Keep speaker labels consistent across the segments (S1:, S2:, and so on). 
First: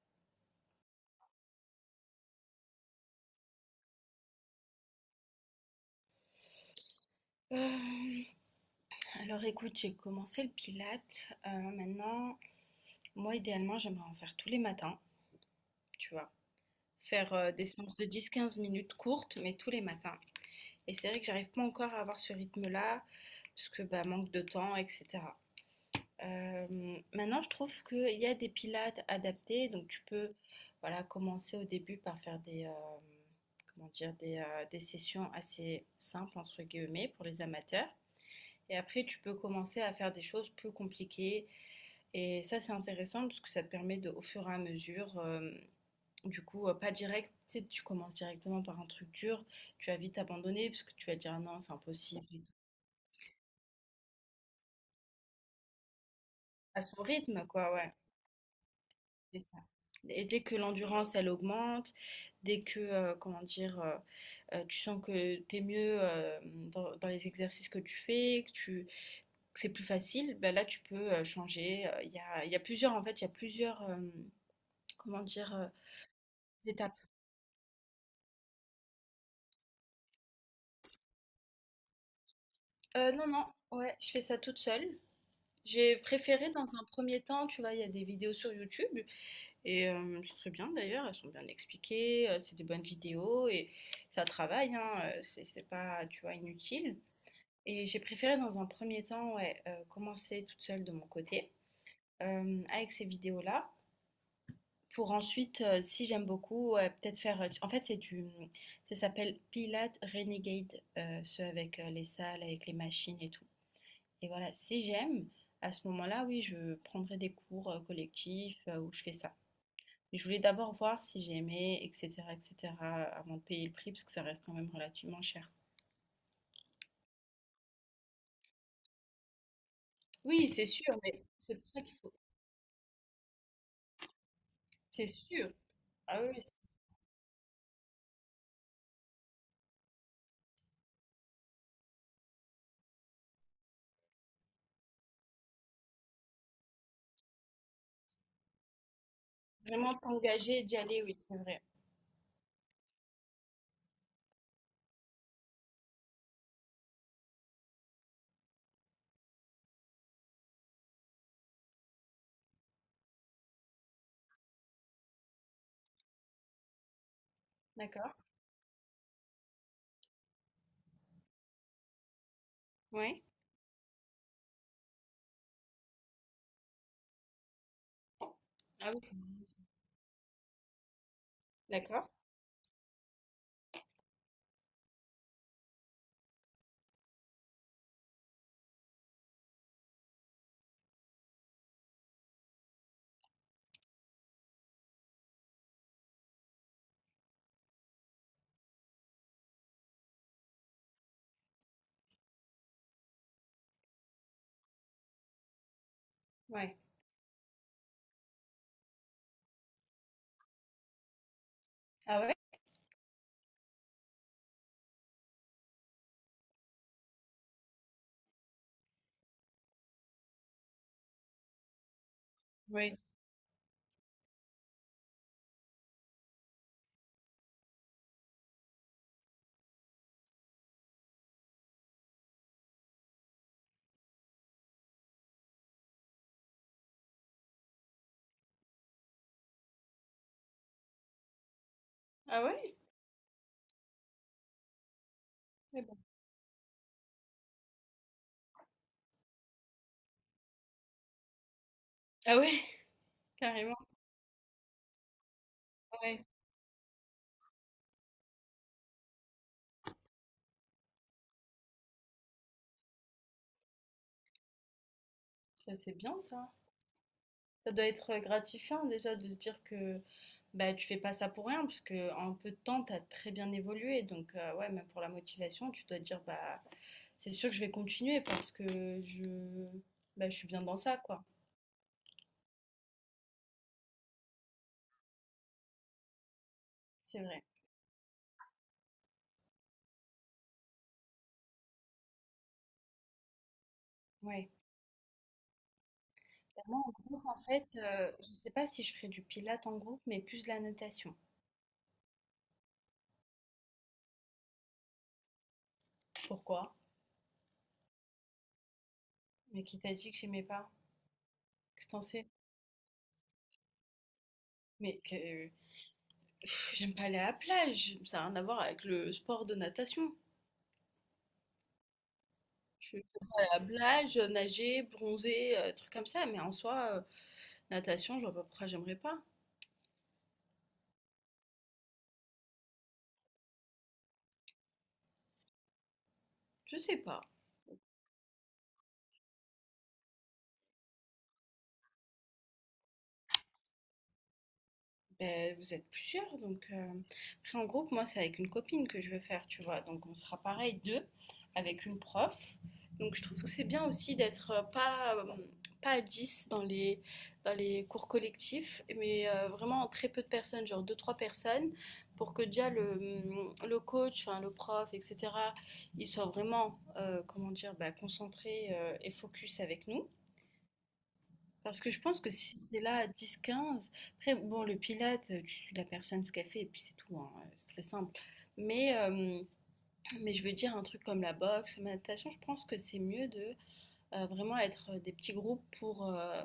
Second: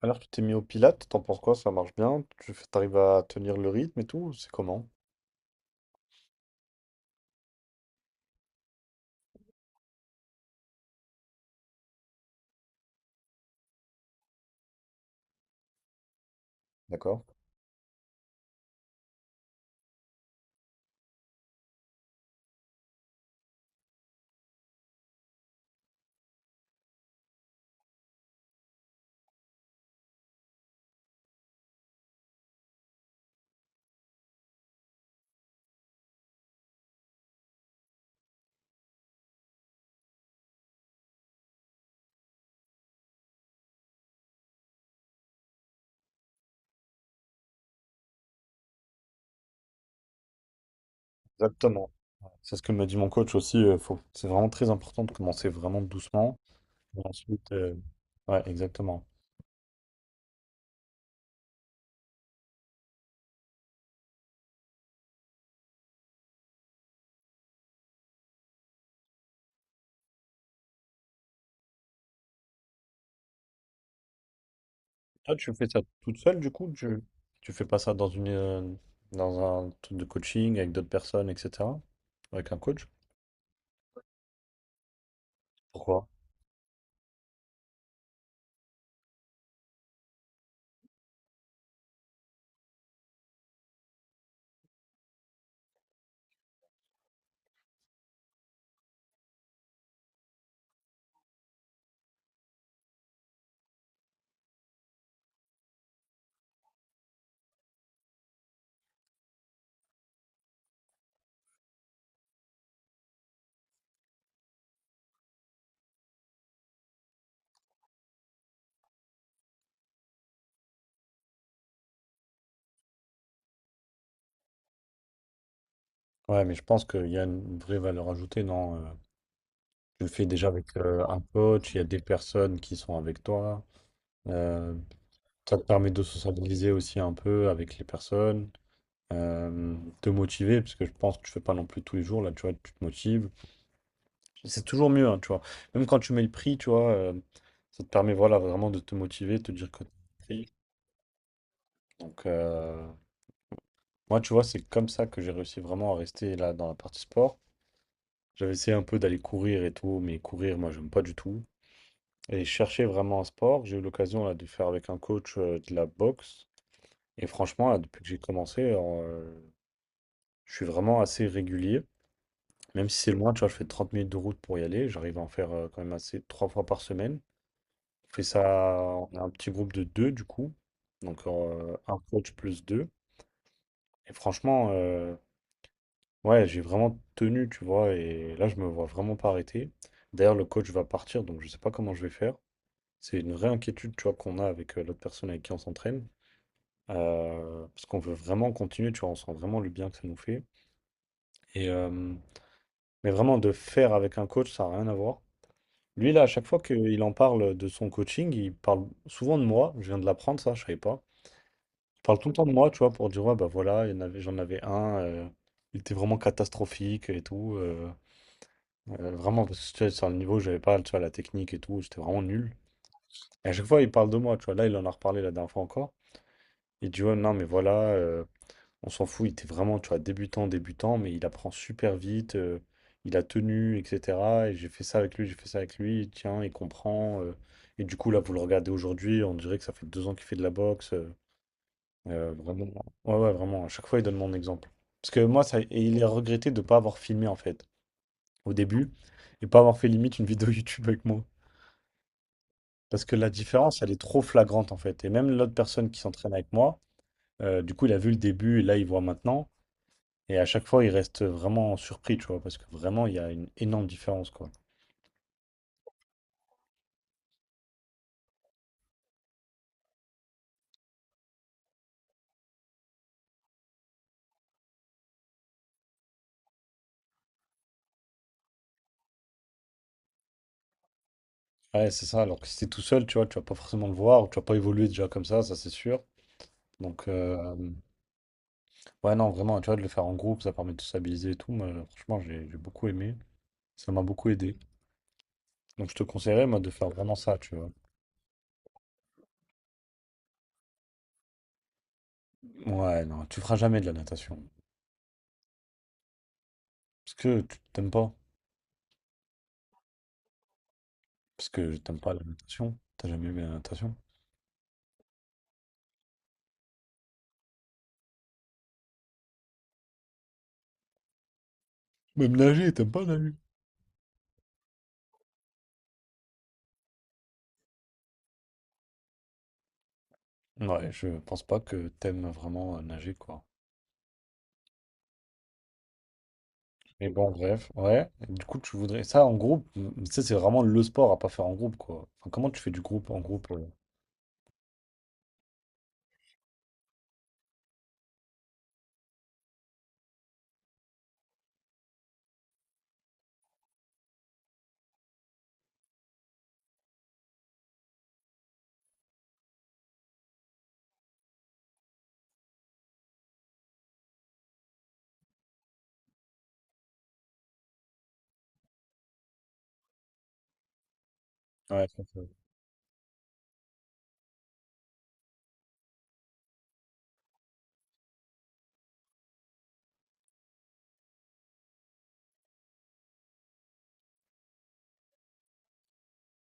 S1: Alors, tu t'es mis au Pilates, t'en penses quoi? Ça marche bien? T'arrives à tenir le rythme et tout? C'est comment?
S2: Alors écoute, j'ai commencé le Pilate. Maintenant, moi idéalement, j'aimerais en faire tous les matins, tu vois?
S1: D'accord.
S2: Faire, des séances de 10, 15 minutes courtes, mais tous les matins et c'est vrai que j'arrive pas encore à avoir ce rythme-là parce que, bah, manque de temps et cetera. Maintenant je trouve qu'il y a des pilates adaptés donc tu peux, voilà, commencer au début par faire des, comment dire? Des sessions assez «simples» entre guillemets pour les amateurs et après tu peux commencer à faire des choses plus compliquées. Et ça, c'est intéressant parce que ça te permet de, au fur et à mesure, du coup, pas direct, tu sais, tu commences directement par un truc dur, tu vas vite abandonner parce que tu vas dire: ah non, c'est
S1: Exactement.
S2: impossible.
S1: C'est ce que me dit mon coach aussi. Faut... C'est vraiment très important de commencer vraiment doucement.
S2: À
S1: Et
S2: son rythme,
S1: ensuite,
S2: quoi, ouais,
S1: ouais, exactement.
S2: c'est ça. Et dès que l'endurance, elle augmente, dès que, comment dire, tu sens que t'es mieux dans, les exercices que tu fais, que tu, que c'est plus facile, ben là, tu peux changer. Il y a plusieurs, en fait, il y a plusieurs, comment
S1: Toi, tu
S2: dire,
S1: fais ça toute seule, du coup?
S2: étapes.
S1: Tu fais pas ça dans une, dans un truc de coaching avec d'autres personnes, etc. Avec un coach?
S2: Non, non, ouais, je fais ça toute seule. J'ai
S1: Pourquoi?
S2: préféré dans un premier temps, tu vois, il y a des vidéos sur YouTube et c'est très bien d'ailleurs, elles sont bien expliquées, c'est des bonnes vidéos et ça travaille, hein, c'est pas, tu vois, inutile. Et j'ai préféré dans un premier temps, ouais, commencer toute seule de mon côté avec ces vidéos-là pour ensuite, si j'aime beaucoup, ouais, peut-être faire. En fait, c'est du, ça s'appelle Pilates Renegade, ceux avec les salles, avec les machines et tout. Et voilà, si j'aime, à ce moment-là, oui, je prendrai des cours collectifs où je fais ça. Mais je voulais d'abord voir si j'aimais, etc., etc., avant de payer le prix, parce que ça reste quand même relativement cher.
S1: Ouais, mais je pense qu'il y a une vraie valeur ajoutée, non? Tu le fais déjà
S2: Oui, c'est
S1: avec
S2: sûr, mais
S1: un
S2: c'est pour
S1: coach, il y
S2: ça
S1: a
S2: qu'il
S1: des
S2: faut.
S1: personnes qui sont avec toi.
S2: C'est sûr.
S1: Ça te permet de
S2: Ah oui, c'est
S1: sociabiliser aussi un peu avec les personnes, te motiver, parce que je pense que tu fais pas non plus tous les jours, là, tu vois, tu te motives. C'est toujours mieux, hein, tu vois. Même quand tu mets le prix, tu vois, ça te permet, voilà, vraiment de te motiver, de te dire que t'as
S2: vraiment
S1: pris.
S2: t'engager et d'y aller, oui, c'est vrai.
S1: Donc, moi, tu vois, c'est comme ça que j'ai réussi vraiment à rester là dans la partie sport. J'avais essayé un peu d'aller courir et tout, mais courir, moi, j'aime pas du tout. Et chercher vraiment un sport, j'ai eu l'occasion là de faire avec un coach de la boxe. Et franchement, là, depuis que
S2: D'accord.
S1: j'ai commencé, je suis vraiment assez régulier. Même si c'est
S2: Ouais.
S1: loin, tu vois, je fais 30 minutes de route pour y aller. J'arrive à en faire quand même assez trois fois par semaine. Je fais ça,
S2: Ah oui.
S1: on a un petit groupe de deux du coup. Donc un
S2: D'accord.
S1: coach plus deux. Et franchement, ouais, j'ai vraiment tenu, tu vois. Et là, je me vois vraiment pas arrêter. D'ailleurs, le coach va partir, donc je sais pas comment je vais faire. C'est une vraie inquiétude, tu vois, qu'on a avec l'autre personne avec qui on s'entraîne. Parce qu'on veut vraiment continuer, tu vois, on sent vraiment le bien que ça nous fait. Et, mais vraiment, de faire avec un coach, ça n'a rien à voir. Lui, là, à chaque fois
S2: Ouais.
S1: qu'il en parle de son coaching, il parle souvent de moi. Je viens de l'apprendre, ça, je savais pas. Il parle
S2: Ah
S1: tout le
S2: ouais?
S1: temps de moi, tu vois, pour dire, ouais, bah voilà, il y en avait, j'en avais un, il était vraiment catastrophique et tout. Vraiment, parce que tu sais, sur le niveau, j'avais pas, tu vois, la technique et tout, j'étais vraiment nul.
S2: Oui.
S1: Et à chaque fois, il parle de moi, tu vois. Là, il en a reparlé la dernière fois encore. Il dit, ouais, non, mais voilà. On s'en fout, il était vraiment, tu vois, débutant, débutant, mais il apprend super vite, il a tenu, etc. Et j'ai fait ça avec lui, j'ai fait ça avec lui, tiens, il comprend. Et du coup, là, vous le regardez aujourd'hui, on dirait que ça fait deux ans qu'il fait de la boxe.
S2: Ah
S1: Vraiment.
S2: ouais?
S1: Ouais, ouais, vraiment, à chaque fois, il donne mon exemple. Parce que moi, ça, et
S2: Mais bon.
S1: il est regretté de ne pas avoir filmé, en fait, au début, et pas avoir fait limite une vidéo YouTube avec moi.
S2: Ah ouais,
S1: Parce que la
S2: carrément.
S1: différence, elle est trop flagrante, en fait. Et même l'autre personne qui
S2: Ouais.
S1: s'entraîne avec moi, du coup, il a vu le début, et là, il voit maintenant. Et à chaque fois, ils restent vraiment surpris, tu vois, parce que vraiment, il y a une énorme différence, quoi.
S2: Ça, c'est bien ça. Ça doit être gratifiant déjà de se dire que bah, tu fais pas ça pour rien, parce que en peu de temps, tu as très bien évolué. Donc, ouais, même pour la motivation, tu dois te dire, bah, c'est sûr que je vais continuer parce que je, bah, je suis bien dans ça, quoi.
S1: Ouais, c'est ça. Alors que si t'es tout seul, tu vois, tu vas pas forcément le voir, ou tu vas pas évoluer déjà comme ça c'est sûr. Donc,
S2: C'est vrai.
S1: ouais, non, vraiment, tu vois, de le faire en groupe, ça permet de stabiliser et tout. Moi, franchement, j'ai beaucoup aimé. Ça m'a beaucoup
S2: Ouais.
S1: aidé. Donc, je te conseillerais, moi,
S2: Bah,
S1: de
S2: moi,
S1: faire
S2: en
S1: vraiment
S2: groupe,
S1: ça,
S2: en
S1: tu
S2: fait,
S1: vois.
S2: je sais pas si je ferais du pilate en groupe, mais plus de la natation.
S1: Ouais, non, tu feras jamais de la natation.
S2: Pourquoi?
S1: Parce que tu t'aimes pas.
S2: Mais qui t'a dit que j'aimais pas?
S1: Parce que
S2: Qu'est-ce que
S1: t'aimes
S2: t'en
S1: pas la
S2: sais?
S1: natation. T'as jamais aimé la natation.
S2: Mais que... pff, j'aime pas aller à la plage. Ça n'a rien à voir avec le sport de natation.
S1: Même nager, t'aimes pas nager.
S2: Blage nager, bronzer, trucs comme ça. Mais en soi, natation, je vois pas pourquoi j'aimerais pas.
S1: Ouais, je pense pas que t'aimes vraiment nager, quoi.
S2: Je sais
S1: Mais
S2: pas.
S1: bon, bref, ouais. Du coup, tu voudrais ça en groupe. Ça, c'est vraiment le sport à pas faire en groupe, quoi. Enfin, comment tu fais du groupe en groupe?
S2: Ben, vous êtes plusieurs, donc après en groupe, moi c'est avec une copine que je veux faire, tu vois, donc on sera pareil deux avec une prof. Donc je trouve que c'est bien aussi d'être pas à 10 dans les cours collectifs, mais vraiment en très peu de personnes, genre deux trois personnes, pour que déjà le mm, le coach, enfin le prof, etc. Il soit vraiment comment dire, bah, concentré et focus avec nous. Parce
S1: Ouais,
S2: que je pense que si tu es là à 10, 15, après, bon, le pilate, tu suis la personne ce qu'elle fait et puis c'est tout, hein, c'est très simple. Mais, euh, mais je veux dire, un truc comme la boxe, la natation, je pense que c'est mieux de vraiment être des petits groupes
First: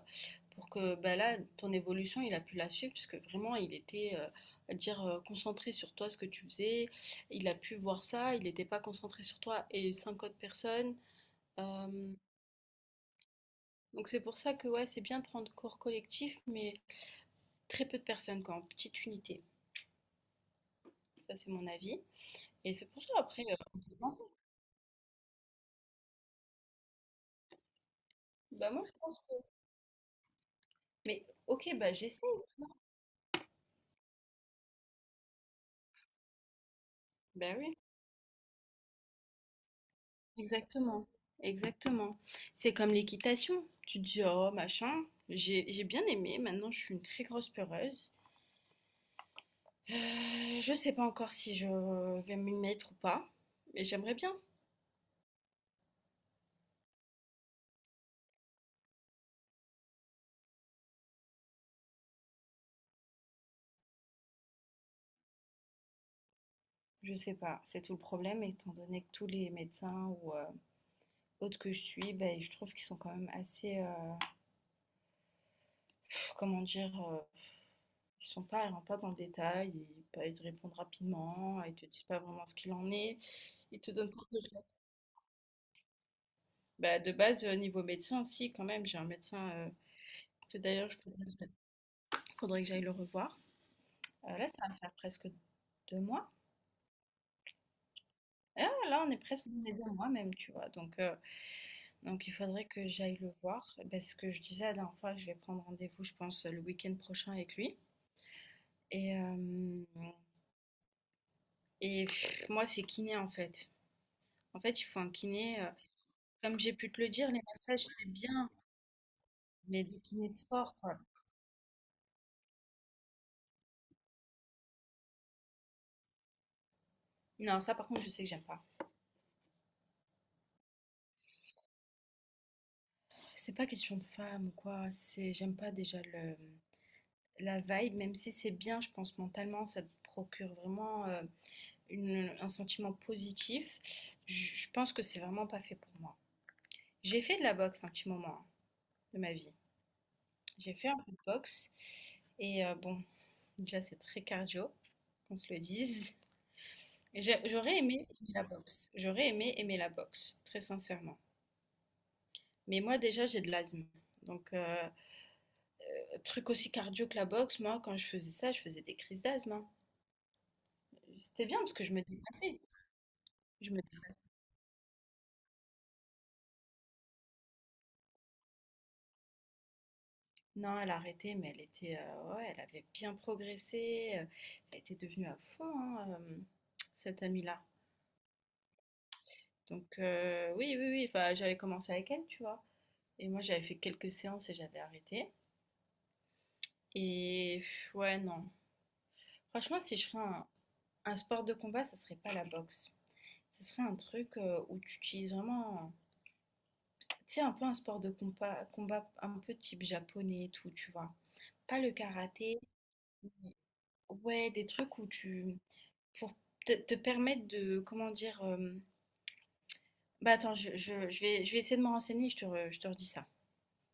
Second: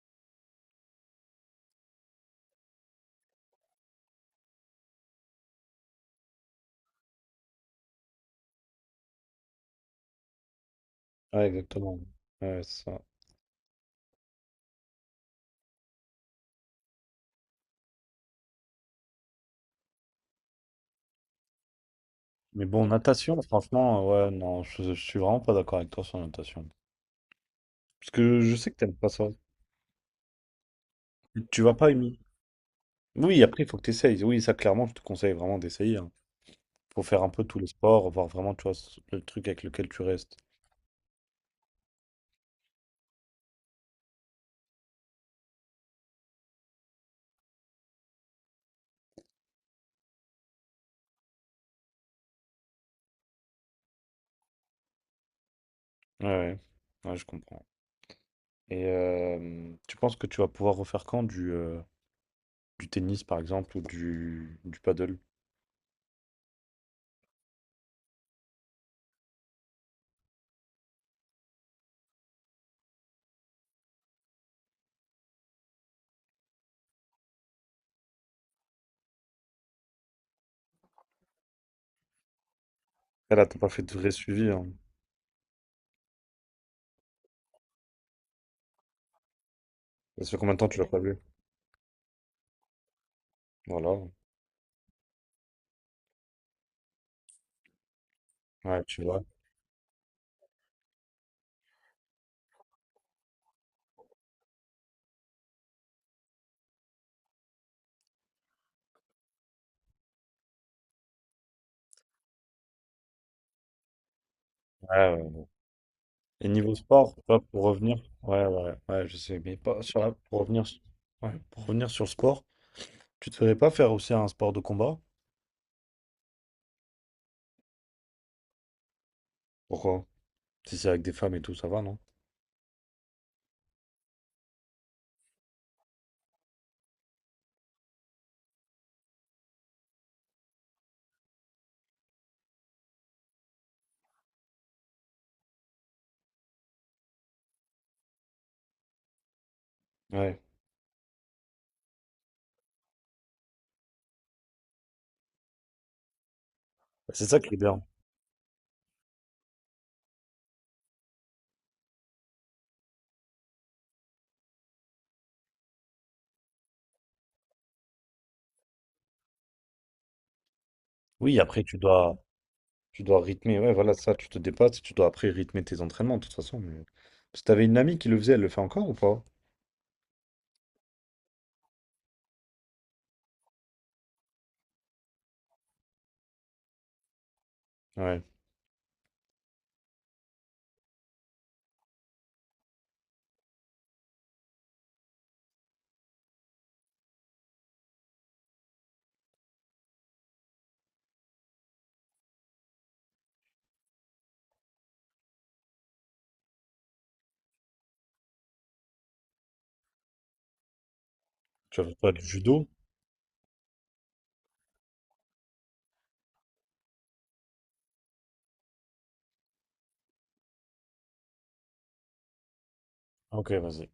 S2: pour que bah, là, ton évolution, il a pu la suivre, puisque vraiment, il était, à dire, concentré sur toi, ce que tu faisais. Il a pu voir ça, il n'était pas concentré sur toi et cinq autres personnes.
S1: ouais,
S2: Euh,
S1: exactement. Ouais, c'est ça.
S2: donc c'est pour ça que ouais, c'est bien de prendre cours collectif, mais très peu de personnes, quoi, en petite unité. Ça, c'est mon avis.
S1: Mais
S2: Et
S1: bon,
S2: c'est pour ça,
S1: natation,
S2: après,
S1: franchement, ouais, non, je suis vraiment pas d'accord avec toi sur la natation. Parce que je
S2: bah
S1: sais que
S2: moi, je
S1: t'aimes pas
S2: pense
S1: ça.
S2: que... Mais
S1: Tu
S2: ok,
S1: vas pas
S2: bah j'essaie.
S1: aimer. Oui, après, il faut que t'essayes. Oui, ça, clairement, je te conseille vraiment d'essayer, hein. Faut faire un peu
S2: Bah
S1: tous les
S2: oui,
S1: sports, voir vraiment, tu vois, le truc avec lequel tu restes.
S2: exactement. Exactement. C'est comme l'équitation. Tu te dis, oh, machin, j'ai bien aimé. Maintenant, je suis une très grosse peureuse. Je sais pas encore si je vais m'y mettre ou pas, mais j'aimerais bien.
S1: Ouais, ouais, ouais, je comprends. Et tu penses que tu vas pouvoir refaire quand du tennis, par exemple, ou du paddle?
S2: Je sais pas, c'est tout le problème, étant donné que tous les médecins ou autres que je suis, ben, je trouve qu'ils sont quand même assez, comment dire, ils sont pas ils rentrent pas dans le détail, ils te répondent rapidement, ils te disent pas vraiment ce qu'il en est.
S1: Ah là, t'as pas
S2: Ils
S1: fait
S2: te
S1: de vrai
S2: donnent pas de
S1: suivi, hein.
S2: bah, de base, niveau médecin, si quand même, j'ai un médecin,
S1: Ça fait combien
S2: que
S1: de temps que tu l'as
S2: d'ailleurs il
S1: pas vu?
S2: faudrait que j'aille le revoir.
S1: Voilà.
S2: Là, ça va faire presque 2 mois. Ah,
S1: Ouais, tu
S2: là, on est
S1: vois.
S2: presque dans les 2 mois même, tu vois? Donc il faudrait que j'aille le voir. Bah, ce que je disais la dernière fois, je vais prendre rendez-vous, je pense, le week-end prochain avec lui et hem et moi, c'est kiné, en fait. En fait, il faut
S1: Ouais,
S2: un
S1: ouais.
S2: kiné,
S1: Et
S2: comme
S1: niveau
S2: j'ai pu te le
S1: sport, tu
S2: dire,
S1: vois,
S2: les
S1: pour
S2: massages,
S1: revenir,
S2: c'est
S1: ouais,
S2: bien,
S1: ouais, ouais, je sais, mais pas
S2: mais
S1: sur
S2: des kinés de
S1: pour revenir,
S2: sport, quoi.
S1: ouais, pour revenir sur le sport, tu te ferais pas faire aussi un sport de combat?
S2: Non, ça, par contre, je sais que j'aime pas.
S1: Pourquoi? Si c'est avec des femmes et tout, ça va, non?
S2: C'est pas question de femme ou quoi. C'est, j'aime pas déjà le, la vibe, même si c'est bien, je pense, mentalement, ça te procure vraiment un sentiment positif. Je pense que c'est vraiment pas fait pour moi. J'ai fait de la boxe un petit moment hein, de ma vie.
S1: Ouais.
S2: J'ai fait un peu de boxe et bon, déjà, c'est très cardio, qu'on se le dise.
S1: Bah, c'est ça qui est
S2: J'aurais
S1: bien.
S2: aimé aimer la boxe. J'aurais aimé aimer la boxe, très sincèrement. Mais moi, déjà, j'ai de l'asthme. Donc, truc aussi cardio que la boxe, moi, quand je faisais ça, je faisais des crises d'asthme, hein.
S1: Oui,
S2: C'était bien
S1: après,
S2: parce que je me dépassais.
S1: tu dois rythmer.
S2: Je
S1: Ouais,
S2: me...
S1: voilà, ça, tu te dépasses. Tu dois après rythmer tes entraînements, de toute façon. Mais... parce que t'avais une amie qui le faisait, elle le fait encore ou pas?
S2: Non, elle a arrêté, mais elle était, ouais, elle avait bien progressé. Elle était devenue à fond, hein, cette amie-là.
S1: Ouais.
S2: Donc, oui, oui, oui. Enfin, j'avais commencé avec elle, tu vois. Et moi, j'avais fait quelques séances et j'avais arrêté. Et pff, ouais, non. Franchement, si je ferais un, sport de combat, ça serait pas la boxe. Ce serait un truc où tu utilises vraiment. Tu sais, un peu un sport de combat, un peu type japonais et tout, tu vois. Pas
S1: Tu vas
S2: le
S1: faire quoi, du
S2: karaté,
S1: judo?
S2: ouais, des trucs où tu... pour te permettre de, comment dire... Bah attends, je vais essayer de me renseigner, je te redis ça.
S1: Ok, vas-y.